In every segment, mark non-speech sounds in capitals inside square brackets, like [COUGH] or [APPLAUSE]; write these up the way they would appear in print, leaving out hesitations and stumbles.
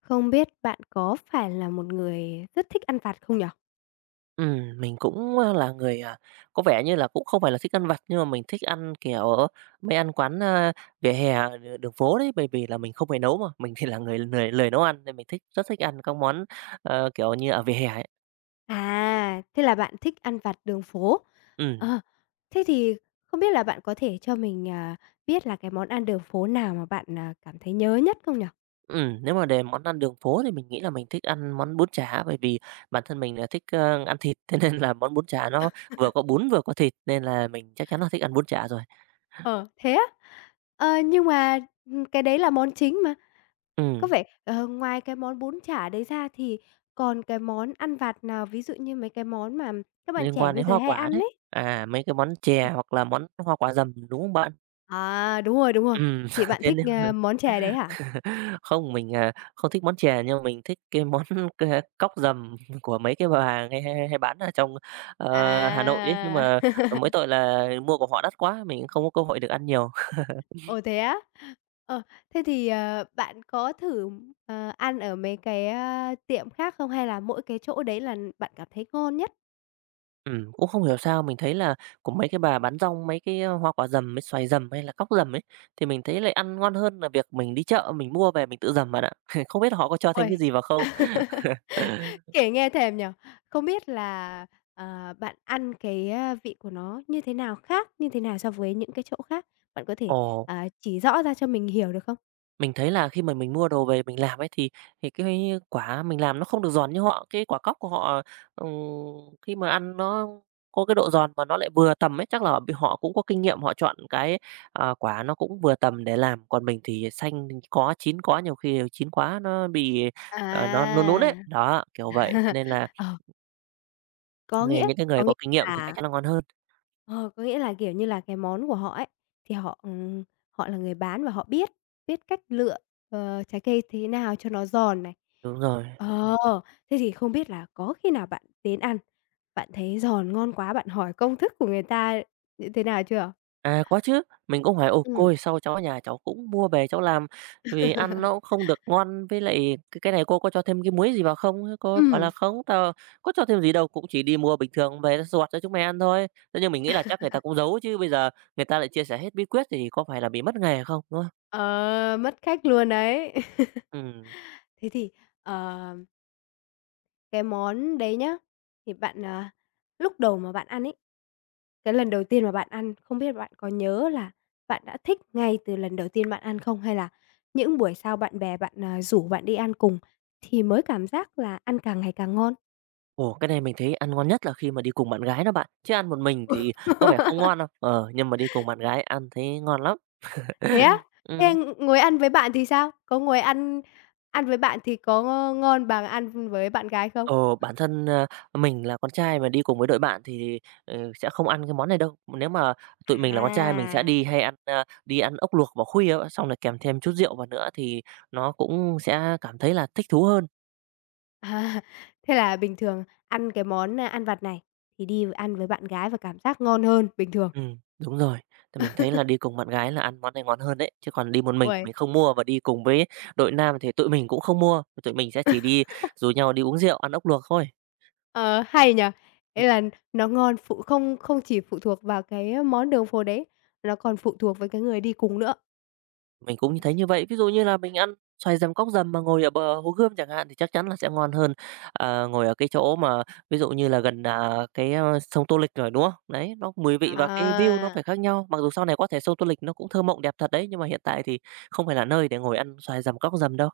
Không biết bạn có phải là một người rất thích ăn vặt không nhỉ? Mình cũng, ơ, là người, à, có vẻ như là cũng không phải là thích ăn vặt, nhưng mà mình thích ăn, mấy ăn quán, vỉa hè, đường phố đấy, bởi vì là mình không phải nấu mà, mình thì là người lười lười nấu ăn nên mình rất thích ăn các món, ở vỉa hè ấy. À, thế là bạn thích ăn vặt đường phố. Ừ, Ờ, thế thì không biết là bạn có thể cho mình, biết là cái món ăn đường phố nào mà bạn, cảm thấy nhớ nhất không nhỉ? Nếu mà để món ăn đường phố thì mình nghĩ là mình thích ăn món bún chả, bởi vì bản thân mình là thích, ăn thịt, [LAUGHS] thế nên là món bún chả nó vừa có bún vừa có thịt nên là mình chắc chắn là thích ăn bún chả rồi. Ờ, thế á? Ờ, nhưng mà, cái đấy là món chính mà. Ừ, Có vẻ, ngoài cái món bún chả đấy ra thì còn cái món ăn vặt nào, ví dụ như mấy cái món mà các bạn liên trẻ quan bây đến giờ hoa hay quả ăn đấy, ấy? Mấy cái món chè hoặc là món hoa quả dầm, đúng không bạn? À, đúng rồi, đúng rồi. Ừm, Thì [LAUGHS] bạn thế thích, nên món chè đấy hả? [LAUGHS] không, mình không thích món chè nhưng mà mình thích cái món [LAUGHS] cái cóc dầm của mấy cái bà hàng hay hay hay bán ở trong, Hà Nội ấy, nhưng À. mà, ờ, [LAUGHS] mỗi tội là mua của họ đắt quá, mình cũng không có cơ hội được ăn nhiều. [LAUGHS] Ồ, thế á? Ờ, thế thì, bạn có thử, ăn ở mấy cái, tiệm khác không? Hay là mỗi cái chỗ đấy là bạn cảm thấy ngon nhất? Cũng không hiểu sao mình thấy là của mấy cái bà bán rong mấy cái hoa quả dầm, mấy xoài dầm hay là cóc dầm ấy, thì mình thấy lại ăn ngon hơn là việc mình đi chợ mình mua về mình tự dầm bạn ạ. [LAUGHS] Không biết là họ có cho thêm cái Uầy, gì vào không? [LAUGHS] [LAUGHS] kể nghe thèm nhở. Không biết là, bạn ăn cái, vị của nó như thế nào khác, như thế nào so với những cái chỗ khác? Bạn có thể, Ồ. Chỉ rõ ra cho mình hiểu được không? Mình thấy là khi mà mình mua đồ về mình làm ấy thì cái quả mình làm nó không được giòn như họ, cái quả cóc của họ, ừm, khi mà ăn nó có cái độ giòn mà nó lại vừa tầm ấy, chắc là họ bị họ cũng có kinh nghiệm họ chọn cái, quả nó cũng vừa tầm để làm, còn mình thì xanh có, chín có, nhiều khi chín quá nó bị, nó nún nún À. ấy, đó, kiểu vậy. Cho [LAUGHS] Ờ. Nên là những cái người có nghĩa có kinh nghiệm thì chắc là chắn là ngon hơn. ờ, có nghĩa là, kiểu như là, cái món của họ ấy, thì họ, họ là người bán và họ biết biết cách lựa, trái cây thế nào cho nó giòn này. Đúng rồi. Ờ, thế thì không biết là có khi nào bạn đến ăn, bạn thấy giòn ngon quá, bạn hỏi công thức của người ta như thế nào chưa? À, có chứ, mình cũng hỏi: "Ồ, cô Ừm. ơi, sao cháu ở nhà cháu cũng mua về cháu làm vì ăn nó cũng không được ngon, với lại cái này cô có cho thêm cái muối gì vào không?" Thế cô ấy bảo là Ừm, "Không, tao có cho thêm gì đâu, cũng chỉ đi mua bình thường về tao giọt cho chúng mày ăn thôi." Thế nhưng mình nghĩ là chắc người ta cũng giấu chứ bây giờ người ta lại chia sẻ hết bí quyết thì có phải là bị mất nghề không, đúng không? ờ, mất khách luôn đấy. [LAUGHS] Ừm. Thế thì, ờ, cái món đấy nhá, thì bạn, lúc đầu mà bạn ăn ấy. Cái lần đầu tiên mà bạn ăn, không biết bạn có nhớ là bạn đã thích ngay từ lần đầu tiên bạn ăn không? Hay là những buổi sau bạn bè bạn, rủ bạn đi ăn cùng thì mới cảm giác là ăn càng ngày càng ngon? Ồ, cái này mình thấy ăn ngon nhất là khi mà đi cùng bạn gái đó bạn, chứ ăn một mình thì có vẻ không ngon đâu. [LAUGHS] Ờ, nhưng mà đi cùng bạn gái ăn thấy ngon lắm. Thế á? [LAUGHS] Ừm. Thế ngồi ăn với bạn thì sao? Có ngồi ăn ăn với bạn thì có ngon bằng ăn với bạn gái không? Ờ, bản thân mình là con trai mà đi cùng với đội bạn thì, ừ, sẽ không ăn cái món này đâu. Nếu mà tụi mình là con trai mình sẽ À. [LAUGHS] Đi ăn ốc luộc vào khuya á, xong rồi kèm thêm chút rượu vào nữa thì nó cũng sẽ cảm thấy là thích thú hơn. À, thế là bình thường ăn cái món, ăn vặt này thì đi ăn với bạn gái và cảm giác ngon hơn bình thường. Đúng rồi, thì mình thấy là đi cùng bạn gái là ăn món này ngon hơn đấy, chứ còn đi một mình thì mình Ui. không mua và đi cùng với đội nam thì tụi mình cũng không mua, tụi mình sẽ chỉ đi rủ nhau đi uống rượu, ăn ốc luộc thôi. Ờ, hay nhỉ? Ừ. Ý là nó ngon phụ không không chỉ phụ thuộc vào cái món đường phố đấy, nó còn phụ thuộc với cái người đi cùng nữa. Mình cũng thấy như vậy. Ví dụ như là mình ăn xoài dầm cóc dầm mà ngồi ở bờ Hồ Gươm chẳng hạn thì chắc chắn là sẽ ngon hơn, ờ, ngồi ở cái chỗ mà ví dụ như là gần sông Tô Lịch rồi, đúng không? Đấy, nó mùi vị và cái view nó À, phải khác nhau. Mặc dù sau này có thể sông Tô Lịch nó cũng thơ mộng đẹp thật đấy, nhưng mà hiện tại thì không phải là nơi để ngồi ăn xoài dầm cóc dầm đâu.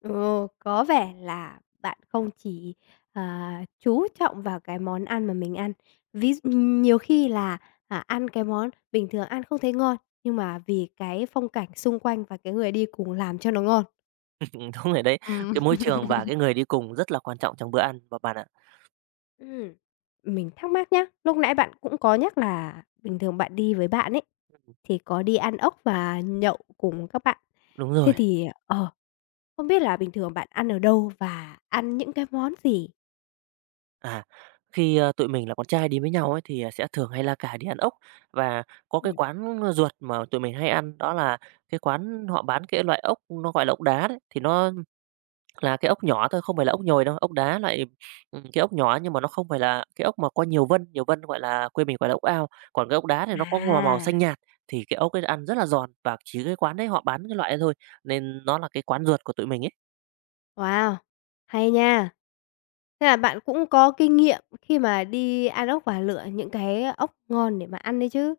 ừ, có vẻ là bạn không chỉ, chú trọng vào cái món ăn mà mình ăn. Ví d nhiều khi là, ăn cái món bình thường ăn không thấy ngon, nhưng mà vì cái phong cảnh xung quanh và cái người đi cùng làm cho nó ngon. [LAUGHS] Đúng rồi đấy. Cái Ừm. môi trường và cái người đi cùng rất là quan trọng trong bữa ăn và bạn ạ. Ừm, mình thắc mắc nhá, lúc nãy bạn cũng có nhắc là bình thường bạn đi với bạn ấy, thì có đi ăn ốc và nhậu cùng các bạn. Đúng Thế rồi. thì, ờ, không biết là bình thường bạn ăn ở đâu và ăn những cái món gì? À, khi tụi mình là con trai đi với nhau ấy, thì sẽ thường hay la cà đi ăn ốc. Và có cái Ừm. quán, ờ, ruột mà tụi mình hay ăn đó là cái quán họ bán cái loại ốc nó gọi là ốc đá đấy, thì nó là cái ốc nhỏ thôi, không phải là ốc nhồi đâu, ốc đá loại, cái ốc nhỏ nhưng mà nó không phải là cái ốc mà có nhiều vân, gọi là quê mình gọi là ốc ao. Còn cái ốc đá thì nó có mà màu À, xanh nhạt, thì cái ốc ấy ăn rất là giòn và chỉ cái quán đấy họ bán cái loại ấy thôi, nên nó là cái quán ruột của tụi mình ấy. wow, hay nha. Thế là bạn cũng có kinh nghiệm khi mà đi ăn ốc và lựa những cái ốc ngon để mà ăn đấy chứ?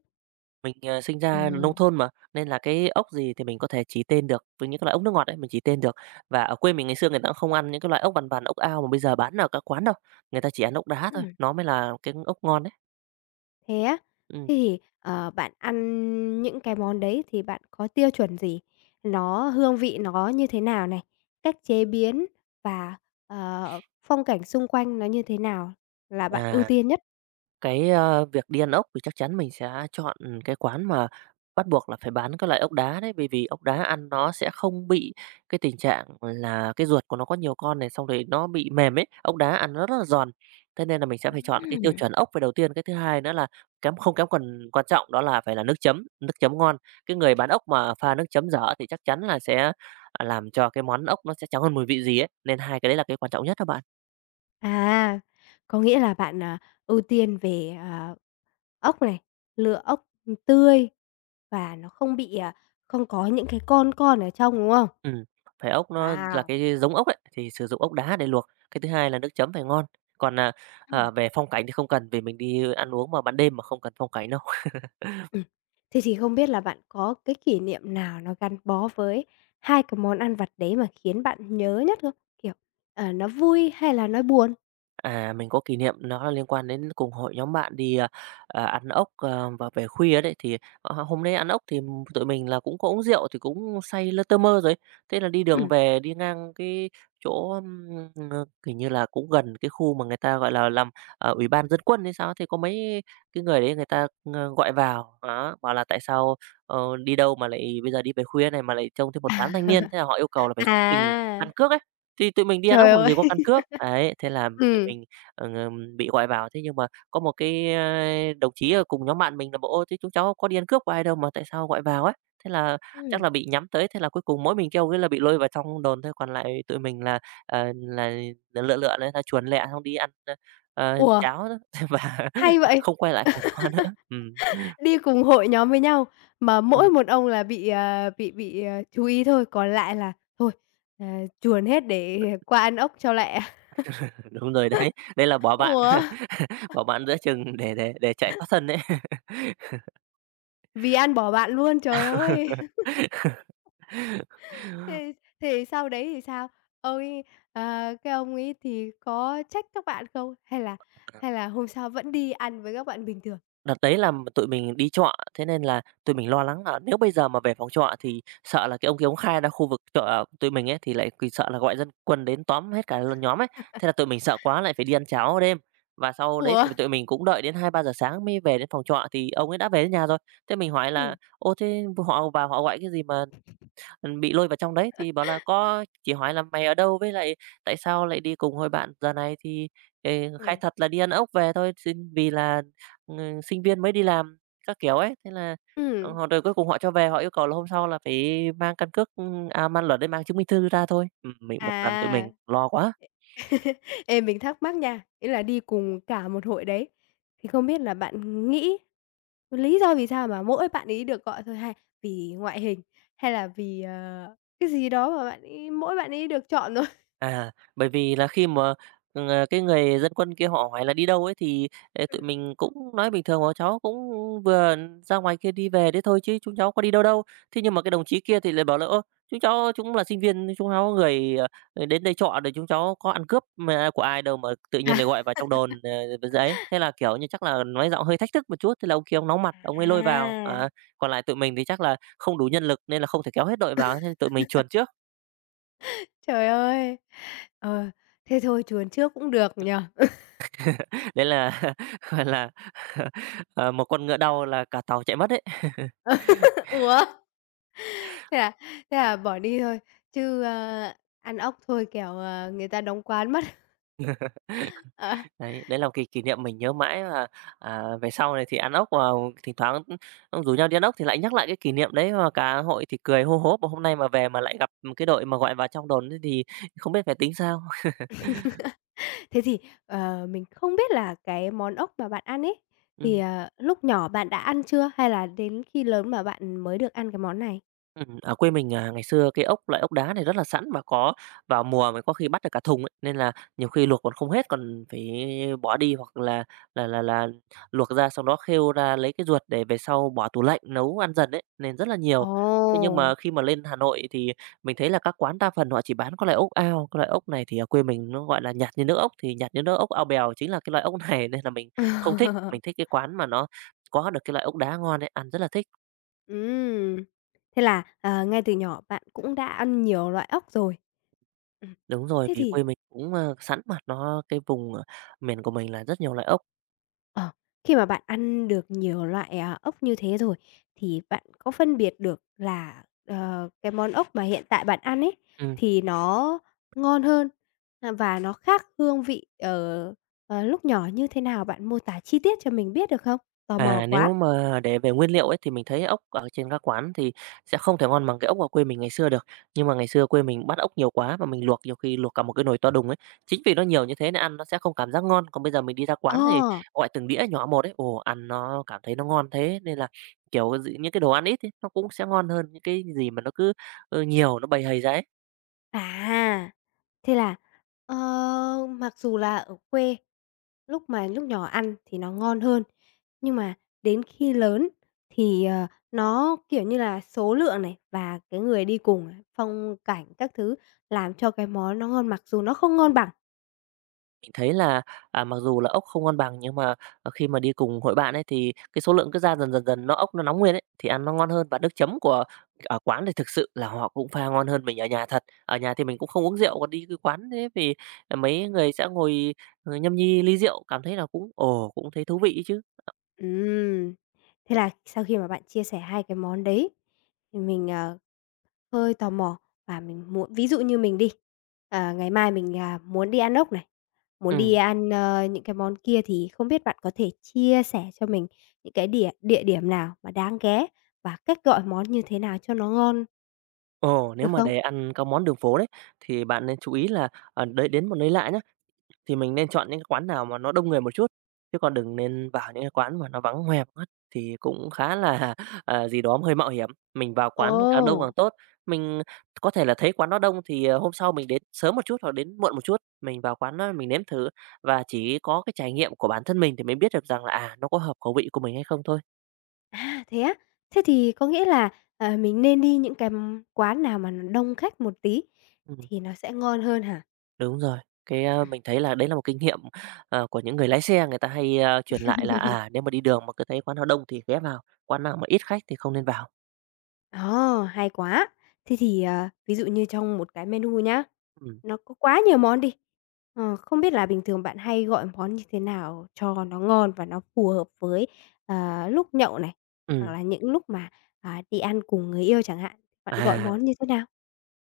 Mình, ờ, sinh ra nông Ừm. thôn mà, nên là cái ốc gì thì mình có thể chỉ tên được, với những cái loại ốc nước ngọt ấy, mình chỉ tên được. Và ở quê mình ngày xưa người ta cũng không ăn những cái loại ốc vằn vằn, ốc ao mà bây giờ bán ở các quán đâu, người ta chỉ ăn ốc đá thôi, Ừm. nó mới là cái ốc ngon đấy. Thế á? Ừm, Thế thì, bạn ăn những cái món đấy thì bạn có tiêu chuẩn gì? Nó hương vị nó như thế nào này? Cách chế biến và, ờ, phong cảnh xung quanh nó như thế nào là bạn ưu à. tiên nhất? Việc đi ăn ốc thì chắc chắn mình sẽ chọn ừ, cái quán mà bắt buộc là phải bán các loại ốc đá đấy, bởi vì ốc đá ăn nó sẽ không bị cái tình trạng là cái ruột của nó có nhiều con này, xong rồi nó bị mềm ấy, ốc đá ăn nó rất là giòn. Thế nên là mình sẽ phải chọn cái tiêu Ừm. chuẩn ốc về đầu tiên, cái thứ hai nữa là không kém phần quan trọng đó là phải là nước chấm ngon. Cái người bán ốc mà pha nước chấm dở thì chắc chắn là sẽ làm cho cái món ốc nó sẽ chẳng còn mùi vị gì ấy, nên hai cái đấy là cái quan trọng nhất đó bạn. À, có nghĩa là bạn, ưu tiên về, ốc này, lựa ốc, tươi và nó không bị, không có những cái con ở trong, đúng không? Ừm, phải ốc nó là Wow! cái giống ốc ấy, thì sử dụng ốc đá để luộc. Cái thứ hai là nước chấm phải ngon. Còn về phong cảnh thì không cần, vì mình đi ăn uống mà ban đêm mà không cần phong cảnh đâu. Ừm. Thế thì không biết là bạn có cái kỷ niệm nào nó gắn bó với hai cái món ăn vặt đấy mà khiến bạn nhớ nhất không? Kiểu, nó vui hay là nó buồn? À, mình có kỷ niệm nó là liên quan đến cùng hội nhóm bạn đi ăn ốc, ờ, và về khuya đấy, thì, ờ, hôm nay ăn ốc thì tụi mình là cũng có uống rượu thì cũng say lơ tơ mơ rồi ấy. Thế là đi đường Ừm. về đi ngang cái chỗ, ưm, ờ, kiểu như là, cũng gần cái khu mà người ta, gọi là làm ủy ban dân quân hay sao thì có mấy cái người đấy người ta gọi vào, đó, bảo là "Tại sao, ờ, đi đâu mà lại bây giờ đi về khuya này mà lại trông thấy một đám thanh niên?" Thế là họ yêu cầu là phải xuất trình À, à, căn cước ấy. Thì tụi mình đi ăn ốc trời làm gì ơi! có căn cước, đấy, thế là Ừm. tụi Ừm. mình, ờ, ng bị gọi vào. Thế nhưng mà có một đồng chí ở cùng nhóm bạn mình là bảo: "Ôi, thế chúng cháu có đi ăn cướp của ai đâu mà tại sao gọi vào" ấy. Thế là chắc [LAUGHS] là bị nhắm tới, thế là cuối cùng mỗi mình kêu cái là bị lôi vào trong đồn thôi, còn lại tụi mình là là lựa lựa đấy, là chuồn lẹ xong đi ăn Ủa, cháo đó [LAUGHS] và hay vậy! không quay lại phòng trọ nữa. Đi cùng hội nhóm với nhau mà ừm, mỗi một ông là bị, ờ, chú ý thôi, còn lại là thôi, ờ, chuồn hết để qua ăn ốc cho lẹ. Đúng rồi đấy, đây là bỏ bạn Ủa? [LAUGHS] bỏ bạn giữa chừng để chạy thoát thân đấy. Vì ăn bỏ bạn luôn, trời ơi! [LAUGHS] Thế thế sau đấy thì sao? Ông ấy cái ông ấy thì có trách các bạn không? Hay là hôm sau vẫn đi ăn với các bạn bình thường? Đợt đấy là tụi mình đi trọ, thế nên là tụi mình lo lắng là nếu bây giờ mà về phòng trọ thì sợ là cái ông kia ông khai ra khu vực trọ tụi mình ấy, thì lại quỳ sợ là gọi dân quân đến tóm hết cả nhóm ấy. Thế là tụi mình sợ quá lại phải đi ăn cháo đêm. Và sau đấy Ủa? thì tụi mình cũng đợi đến 2 3 giờ sáng mới về đến phòng trọ thì ông ấy đã về đến nhà rồi. Thế mình hỏi là Ừm, "Ô, thế họ vào họ gọi cái gì mà bị lôi vào trong đấy, thì bảo là có chỉ hỏi là "Mày ở đâu? Với lại tại sao lại đi cùng hội bạn giờ này?" Thì, ờ, khai ừm, thật là đi ăn ốc về thôi, xin vì là, ừ, sinh viên mới đi làm các kiểu ấy, thế là, ừm. họ rồi cuối cùng họ cho về, họ yêu cầu là hôm sau là phải mang căn cước, mang luật đấy, mang chứng minh thư ra thôi. Mình một làm tụi mình À, lo quá. ê, mình thắc mắc nha, ý là đi cùng cả một hội đấy, thì không biết là bạn nghĩ lý do vì sao mà mỗi bạn ấy được gọi thôi? Hay vì ngoại hình, hay là vì, cái gì đó mà bạn ấy mỗi bạn ấy được chọn thôi? À, bởi vì là khi mà, cái người dân quân kia họ hỏi là đi đâu ấy, thì, tụi Ừm. mình cũng nói bình thường: "Ờ, cháu cũng vừa ra ngoài kia đi về đấy thôi chứ chúng cháu có đi đâu đâu." Thế nhưng mà cái đồng chí kia thì lại bảo là "Ơ, chúng cháu chúng là sinh viên, chúng cháu người, đến đây trọ rồi chúng cháu có ăn cướp mà của ai đâu mà tự nhiên lại gọi vào trong đồn, ấy." Thế là, kiểu như, chắc là nói giọng hơi thách thức một chút, thế là ông kia ông nóng mặt, ông ấy lôi vào. À, À, còn lại tụi mình thì chắc là không đủ nhân lực nên là không thể kéo hết đội vào, thế nên tụi mình chuồn trước. trời ơi! Ờ, thế thôi chuồn trước cũng được nhỉ? Đấy là, [LAUGHS] gọi là, [LAUGHS] ờ, một con ngựa đau là cả tàu chạy mất ấy. [LAUGHS] Ủa? Thế là thế là bỏ đi thôi, chứ, ăn ốc thôi kẻo, người ta đóng quán mất. [LAUGHS] Ờ, Đấy, đấy là một kỷ kỷ niệm mình nhớ mãi và, à, về sau này thì ăn ốc vào thỉnh thoảng, rủ nhau đi ăn ốc thì lại nhắc lại cái kỷ niệm đấy và cả hội thì cười hô hố, mà hôm nay mà về mà lại gặp, cái đội mà gọi vào trong đồn thế thì không biết phải tính sao. [LAUGHS] thế thì, mình không biết là cái món ốc mà bạn ăn ấy, Ừm. thì, lúc nhỏ bạn đã ăn chưa? Hay là đến khi lớn mà bạn mới được ăn cái món này? Ở quê mình, à, ngày xưa cái ốc loại ốc đá này rất là sẵn và có vào mùa mới có khi bắt được cả thùng ấy, nên là nhiều khi luộc còn không hết còn phải bỏ đi hoặc là là luộc ra xong đó khêu ra lấy cái ruột để về sau bỏ tủ lạnh nấu ăn dần ấy, nên rất là nhiều. Thế nhưng mà Ồ! khi mà lên Hà Nội thì mình thấy là các quán đa phần họ chỉ bán cái loại ốc ao, cái loại ốc này thì ở quê mình nó gọi là nhạt như nước ốc, thì nhạt như nước ốc ao bèo chính là cái loại ốc này [LAUGHS] nên là mình không thích. [LAUGHS] Mình thích cái quán mà nó có được cái loại ốc đá ngon ấy, ăn rất là thích. Ừm. Thế là, ngay từ nhỏ bạn cũng đã ăn nhiều loại ốc rồi. Ừm. Đúng rồi, Thế vì thì quê mình cũng, ơ, sẵn mặt nó cái vùng, miền của mình là rất nhiều loại ốc. ờ, khi mà bạn ăn được nhiều loại, ốc như thế rồi, thì bạn có phân biệt được là, cái món ốc mà hiện tại bạn ăn ấy, Ừm, thì nó ngon hơn, và nó khác hương vị, ở lúc nhỏ như thế nào? Bạn mô tả chi tiết cho mình biết được không? Tò mò à, quá. nếu mà để về nguyên liệu ấy thì mình thấy ốc ở trên các quán thì sẽ không thể ngon bằng cái ốc ở quê mình ngày xưa được. Nhưng mà ngày xưa quê mình bắt ốc nhiều quá và mình luộc nhiều khi luộc cả một cái nồi to đùng ấy. Chính vì nó nhiều như thế nên ăn nó sẽ không cảm giác ngon, còn bây giờ mình đi ra quán thì Ờ. gọi từng đĩa nhỏ một ấy, ồ, ăn nó cảm thấy nó ngon thế nên là, kiểu, d những cái đồ ăn ít ấy, nó cũng sẽ ngon hơn những cái gì mà nó cứ, ơ, nhiều, nó bầy hầy ra ấy. À, thế là, ờ, mặc dù là ở quê lúc mà lúc nhỏ ăn thì nó ngon hơn, nhưng mà đến khi lớn thì, nó, kiểu như là, số lượng này và cái người đi cùng, phong cảnh các thứ làm cho cái món nó ngon mặc dù nó không ngon bằng. Mình thấy là, à, mặc dù là ốc không ngon bằng nhưng mà, khi mà đi cùng hội bạn ấy, thì cái số lượng cứ ra dần dần dần nó ốc nó nóng nguyên ấy, thì ăn nó ngon hơn. Và nước chấm của ở quán thì thực sự là họ cũng pha ngon hơn mình ở nhà thật. Ở nhà thì mình cũng không uống rượu, còn đi cái quán thế thì, à, mấy người sẽ ngồi, nhâm nhi ly rượu, cảm thấy là cũng ồ, cũng thấy thú vị chứ. Ừm, thế là sau khi mà bạn chia sẻ hai cái món đấy thì mình, ờ, hơi tò mò và mình muốn ví dụ như mình đi, ngày mai mình, muốn đi ăn ốc này, muốn đi Ừm, ăn, những cái món kia thì không biết bạn có thể chia sẻ cho mình những cái địa địa điểm nào mà đáng ghé và cách gọi món như thế nào cho nó ngon, ồ, nếu được mà không? để ăn các món đường phố đấy, thì bạn nên chú ý là, đấy đến một nơi lạ nhé. Thì mình nên chọn những cái quán nào mà nó đông người một chút, chứ còn đừng nên vào những cái quán mà nó vắng hoe một thì cũng khá là, [LAUGHS] à, gì đó hơi mạo hiểm. Mình vào quán càng đông càng Ồ! tốt, mình có thể là thấy quán nó đông thì, hôm sau mình đến sớm một chút hoặc đến muộn một chút, mình vào quán đó mình nếm thử và chỉ có cái trải nghiệm của bản thân mình thì mới biết được rằng là, à, nó có hợp khẩu vị của mình hay không thôi. À, thế á? Thế thì có nghĩa là, mình nên đi những cái, quán nào mà nó đông khách một tí Ừm, thì nó sẽ ngon hơn hả? đúng rồi, cái, a, mình thấy là đấy là một kinh nghiệm, của những người lái xe người ta hay, a, truyền lại là, à, [LAUGHS] nếu mà đi đường mà cứ thấy quán nào đông thì ghé vào, quán nào mà ít khách thì không nên vào. Ờ, hay quá! Thế thì, ví dụ như trong một cái menu nhá, Ừ. nó có quá nhiều món đi, không biết là bình thường bạn hay gọi món như thế nào cho nó ngon và nó phù hợp với, lúc nhậu này, hoặc Ừ. là những lúc mà, đi ăn cùng người yêu chẳng hạn, bạn gọi À, món như thế nào?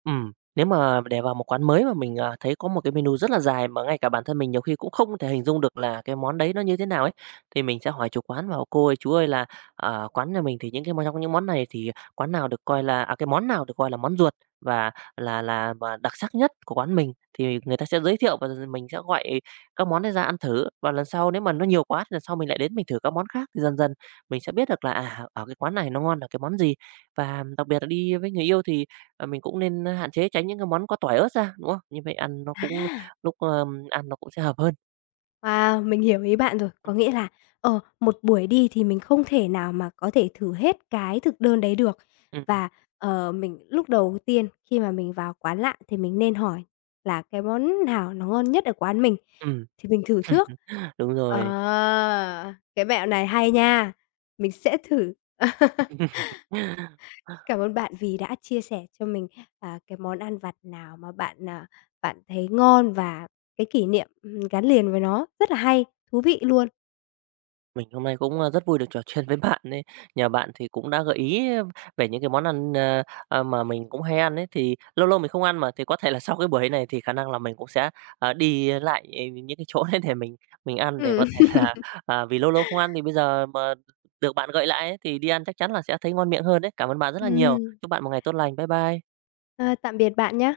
ừm, nếu mà để vào một quán mới mà mình, à, thấy có một cái menu rất là dài mà ngay cả bản thân mình nhiều khi cũng không thể hình dung được là cái món đấy nó như thế nào ấy, thì mình sẽ hỏi chủ quán vào "Cô ơi, chú ơi là, quán nhà mình thì những cái món trong những món này thì quán nào được coi là à, cái món nào được coi là món ruột và là mà đặc sắc nhất của quán mình?" Thì người ta sẽ giới thiệu và mình sẽ gọi các món đấy ra ăn thử. Và lần sau nếu mà nó nhiều quá thì lần sau mình lại đến mình thử các món khác, thì dần dần mình sẽ biết được là, à, ở cái quán này nó ngon là cái món gì. Và đặc biệt là đi với người yêu thì ờ, mình cũng nên, hạn chế tránh những cái món có tỏi ớt ra, đúng không? Như vậy ăn nó cũng lúc, ăn nó cũng sẽ hợp hơn. Wow, mình hiểu ý bạn rồi. Có nghĩa là, một buổi đi thì mình không thể nào mà có thể thử hết cái thực đơn đấy được. Ừm, ừm, Và, mình lúc đầu tiên khi mà mình vào quán lạ thì mình nên hỏi là cái món nào nó ngon nhất ở quán mình ừm, thì mình thử trước. đúng Ờ, rồi. cái mẹo này hay nha, mình sẽ thử. [LAUGHS] [LAUGHS] Cảm ơn bạn vì đã chia sẻ cho mình, cái món ăn vặt nào mà bạn, bạn thấy ngon và cái kỷ niệm, gắn liền với nó. Rất là hay, thú vị luôn. Mình hôm nay cũng, a, rất vui được trò chuyện với [LAUGHS] bạn ấy. Nhờ bạn thì cũng đã gợi ý về những cái món ăn, mà mình cũng hay ăn ấy, thì lâu lâu mình không ăn mà, thì có thể là [LAUGHS] sau cái buổi này thì khả năng là mình cũng sẽ, đi lại, những cái chỗ đấy để mình ăn để có Ừm. thể [LAUGHS] là à, vì lâu lâu không ăn thì bây giờ mà được bạn gợi lại ấy, thì đi ăn chắc chắn là sẽ thấy ngon miệng hơn đấy. Cảm ơn bạn rất là nhiều. Ừm. Chúc bạn một ngày tốt lành. Bye bye. Ờ, [LAUGHS] tạm biệt bạn nhé.